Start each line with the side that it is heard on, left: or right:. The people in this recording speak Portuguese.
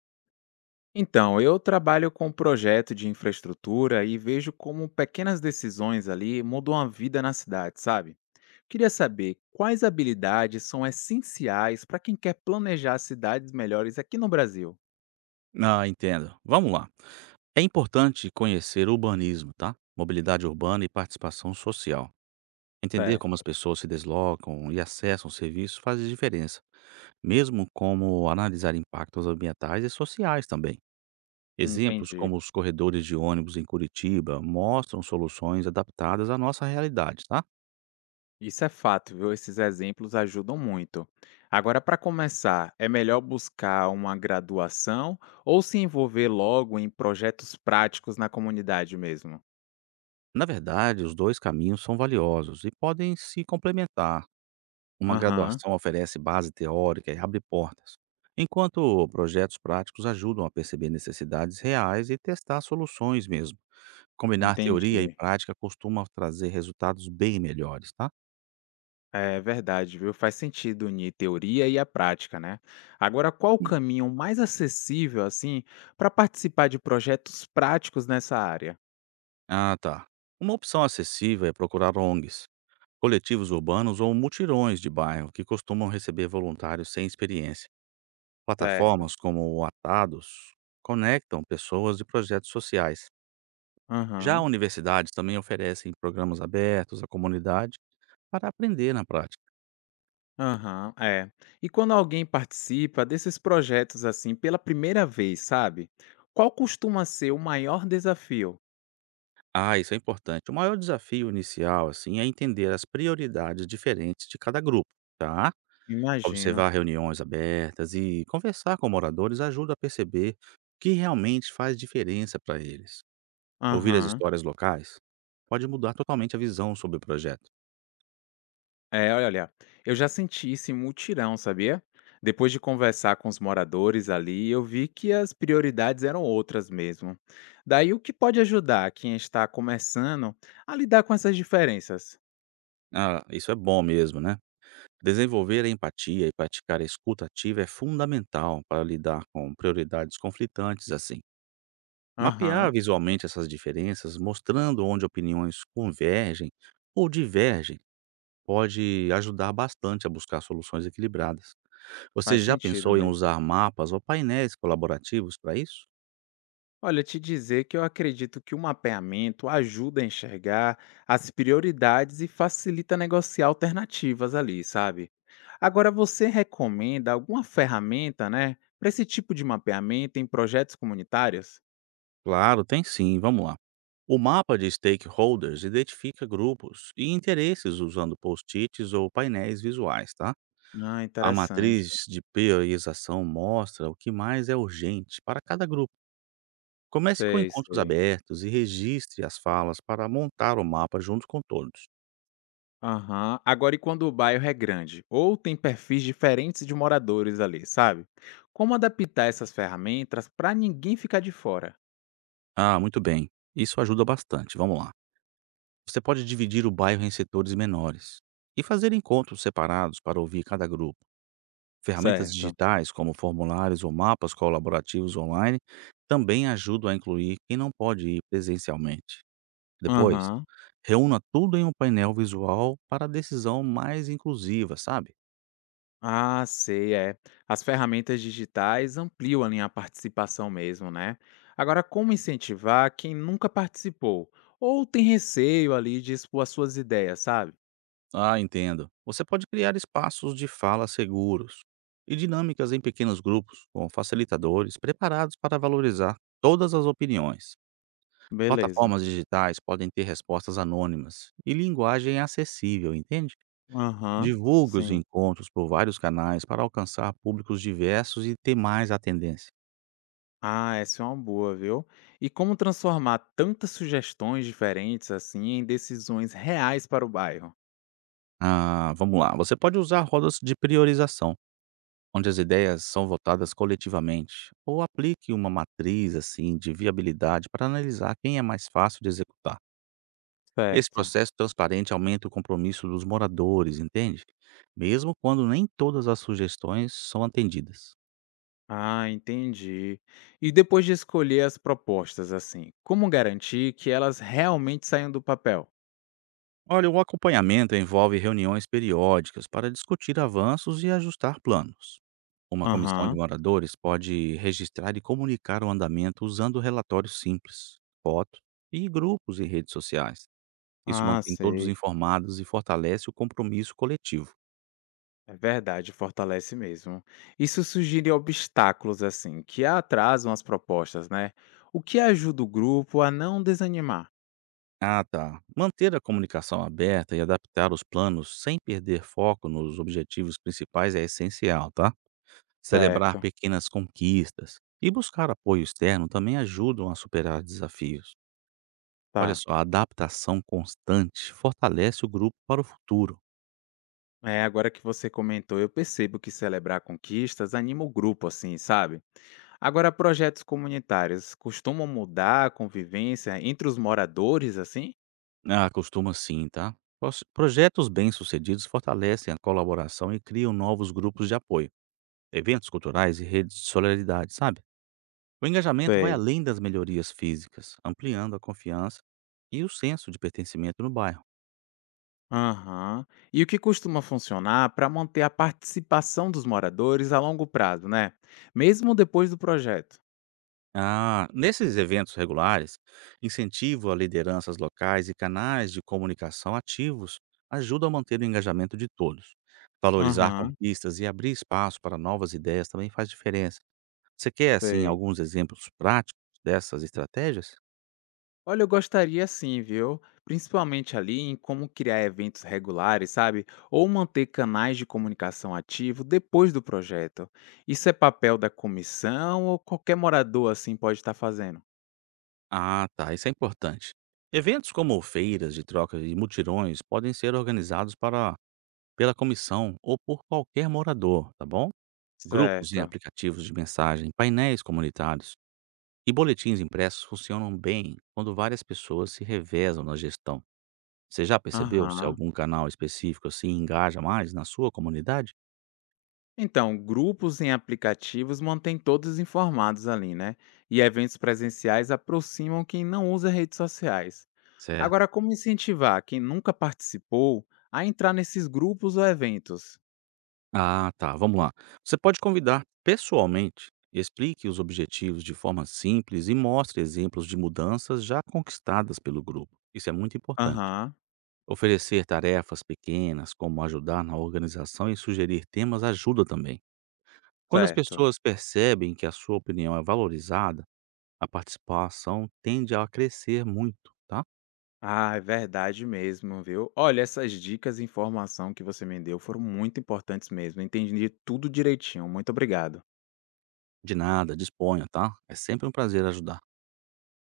left: Então, eu trabalho com um projeto de infraestrutura e vejo como pequenas decisões ali mudam a vida na cidade, sabe? Queria saber quais habilidades são essenciais para quem quer planejar cidades melhores aqui no Brasil.
right: Ah, entendo. Vamos lá. É importante conhecer o urbanismo, tá? Mobilidade urbana e participação social. Entender como as
left: Certo.
right: pessoas se deslocam e acessam serviços faz diferença, mesmo como analisar impactos ambientais e sociais também. Exemplos
left: Entendi.
right: como os corredores de ônibus em Curitiba mostram soluções adaptadas à nossa realidade, tá?
left: Isso é fato, viu? Esses exemplos ajudam muito. Agora, para começar, é melhor buscar uma graduação ou se envolver logo em projetos práticos na comunidade mesmo?
right: Na verdade, os dois caminhos são valiosos e podem se complementar. Uma
left: Aham,
right: graduação oferece base teórica e abre portas, enquanto projetos práticos ajudam a perceber necessidades reais e testar soluções mesmo. Combinar teoria e
left: entendi.
right: prática costuma trazer resultados bem melhores, tá?
left: É verdade, viu? Faz sentido unir teoria e a prática, né? Agora, qual o caminho mais acessível, assim, para participar de projetos práticos nessa área?
right: Ah, tá. Uma opção acessível é procurar ONGs, coletivos urbanos ou mutirões de bairro que costumam receber voluntários sem experiência.
left: Certo.
right: Plataformas como o Atados conectam pessoas de projetos sociais. Já
left: Aham,
right: universidades também oferecem programas abertos à comunidade para aprender na prática.
left: aham, é. E quando alguém participa desses projetos, assim, pela primeira vez, sabe? Qual costuma ser o maior desafio?
right: Ah, isso é importante. O maior desafio inicial, assim, é entender as prioridades diferentes de cada grupo, tá?
left: Imagino.
right: Observar reuniões abertas e conversar com moradores ajuda a perceber o que realmente faz diferença para eles. Ouvir as
left: Aham.
right: histórias locais pode mudar totalmente a visão sobre o projeto.
left: É, olha, eu já senti esse mutirão, sabia? Depois de conversar com os moradores ali, eu vi que as prioridades eram outras mesmo. Daí o que pode ajudar quem está começando a lidar com essas diferenças?
right: Ah, isso é bom mesmo, né? Desenvolver a empatia e praticar a escuta ativa é fundamental para lidar com prioridades conflitantes assim. Mapear
left: Aham,
right: visualmente essas diferenças, mostrando onde opiniões convergem ou divergem, pode ajudar bastante a buscar soluções equilibradas. Você
left: faz
right: já
left: sentido
right: pensou em
left: mesmo.
right: usar mapas ou painéis colaborativos para isso?
left: Olha, te dizer que eu acredito que o mapeamento ajuda a enxergar as prioridades e facilita negociar alternativas ali, sabe? Agora, você recomenda alguma ferramenta, né, para esse tipo de mapeamento em projetos comunitários?
right: Claro, tem sim, vamos lá. O mapa de stakeholders identifica grupos e interesses usando post-its ou painéis visuais, tá?
left: Ah,
right: A
left: interessante.
right: matriz de priorização mostra o que mais é urgente para cada grupo. Comece com
left: Sei,
right: encontros
left: sei.
right: abertos e registre as falas para montar o mapa junto com todos.
left: Aham. Agora, e quando o bairro é grande ou tem perfis diferentes de moradores ali, sabe? Como adaptar essas ferramentas para ninguém ficar de fora?
right: Ah, muito bem. Isso ajuda bastante. Vamos lá. Você pode dividir o bairro em setores menores e fazer encontros separados para ouvir cada grupo. Ferramentas
left: Certo.
right: digitais, como formulários ou mapas colaborativos online, também ajudam a incluir quem não pode ir presencialmente. Depois,
left: Aham.
right: reúna tudo em um painel visual para a decisão mais inclusiva, sabe?
left: Ah, sei, é. As ferramentas digitais ampliam ali a participação mesmo, né? Agora, como incentivar quem nunca participou ou tem receio ali de expor as suas ideias, sabe?
right: Ah, entendo. Você pode criar espaços de fala seguros e dinâmicas em pequenos grupos, com facilitadores preparados para valorizar todas as opiniões.
left: Beleza.
right: Plataformas digitais podem ter respostas anônimas e linguagem acessível, entende?
left: Aham,
right: Divulgue os
left: sim.
right: encontros por vários canais para alcançar públicos diversos e ter mais atendência.
left: Ah, essa é uma boa, viu? E como transformar tantas sugestões diferentes assim em decisões reais para o bairro?
right: Ah, vamos lá. Você pode usar rodas de priorização onde as ideias são votadas coletivamente, ou aplique uma matriz assim de viabilidade para analisar quem é mais fácil de executar. Esse
left: Certo.
right: processo transparente aumenta o compromisso dos moradores, entende? Mesmo quando nem todas as sugestões são atendidas.
left: Ah, entendi. E depois de escolher as propostas assim, como garantir que elas realmente saiam do papel?
right: Olha, o acompanhamento envolve reuniões periódicas para discutir avanços e ajustar planos. Uma comissão de
left: Aham.
right: moradores pode registrar e comunicar o andamento usando relatórios simples, fotos e grupos em redes sociais. Isso
left: Ah,
right: mantém todos
left: sei.
right: informados e fortalece o compromisso coletivo.
left: É verdade, fortalece mesmo. Isso sugere obstáculos, assim, que atrasam as propostas, né? O que ajuda o grupo a não desanimar.
right: Ah, tá. Manter a comunicação aberta e adaptar os planos sem perder foco nos objetivos principais é essencial, tá? Celebrar
left: Certo,
right: pequenas conquistas e buscar apoio externo também ajudam a superar desafios. Olha
left: tá.
right: só, a adaptação constante fortalece o grupo para o futuro.
left: É, agora que você comentou, eu percebo que celebrar conquistas anima o grupo, assim, sabe? Agora, projetos comunitários costumam mudar a convivência entre os moradores, assim?
right: Ah, costuma sim, tá? Projetos bem-sucedidos fortalecem a colaboração e criam novos grupos de apoio, eventos culturais e redes de solidariedade, sabe? O engajamento vai
left: Sei.
right: além das melhorias físicas, ampliando a confiança e o senso de pertencimento no bairro.
left: Aham. E o que costuma funcionar para manter a participação dos moradores a longo prazo, né? Mesmo depois do projeto.
right: Ah, nesses eventos regulares, incentivo a lideranças locais e canais de comunicação ativos ajuda a manter o engajamento de todos. Valorizar
left: Aham,
right: conquistas e abrir espaço para novas ideias também faz diferença. Você quer, assim,
left: sei.
right: alguns exemplos práticos dessas estratégias?
left: Olha, eu gostaria sim, viu? Principalmente ali em como criar eventos regulares, sabe? Ou manter canais de comunicação ativo depois do projeto. Isso é papel da comissão ou qualquer morador assim pode estar fazendo?
right: Ah, tá, isso é importante. Eventos como feiras de troca e mutirões podem ser organizados para, pela comissão ou por qualquer morador, tá bom? Grupos em
left: Certo.
right: aplicativos de mensagem, painéis comunitários e boletins impressos funcionam bem quando várias pessoas se revezam na gestão. Você já percebeu se
left: Aham.
right: algum canal específico assim engaja mais na sua comunidade?
left: Então, grupos em aplicativos mantêm todos informados ali, né? E eventos presenciais aproximam quem não usa redes sociais. Agora,
right: Certo.
left: como incentivar quem nunca participou a entrar nesses grupos ou eventos?
right: Ah, tá. Vamos lá. Você pode convidar pessoalmente, explique os objetivos de forma simples e mostre exemplos de mudanças já conquistadas pelo grupo. Isso é muito importante.
left: Aham,
right: Oferecer tarefas pequenas, como ajudar na organização e sugerir temas, ajuda também. Quando as
left: certo.
right: pessoas percebem que a sua opinião é valorizada, a participação tende a crescer muito, tá?
left: Ah, é verdade mesmo, viu? Olha, essas dicas e informação que você me deu foram muito importantes mesmo. Entendi tudo direitinho. Muito obrigado.
right: De nada, disponha, tá? É sempre um prazer ajudar.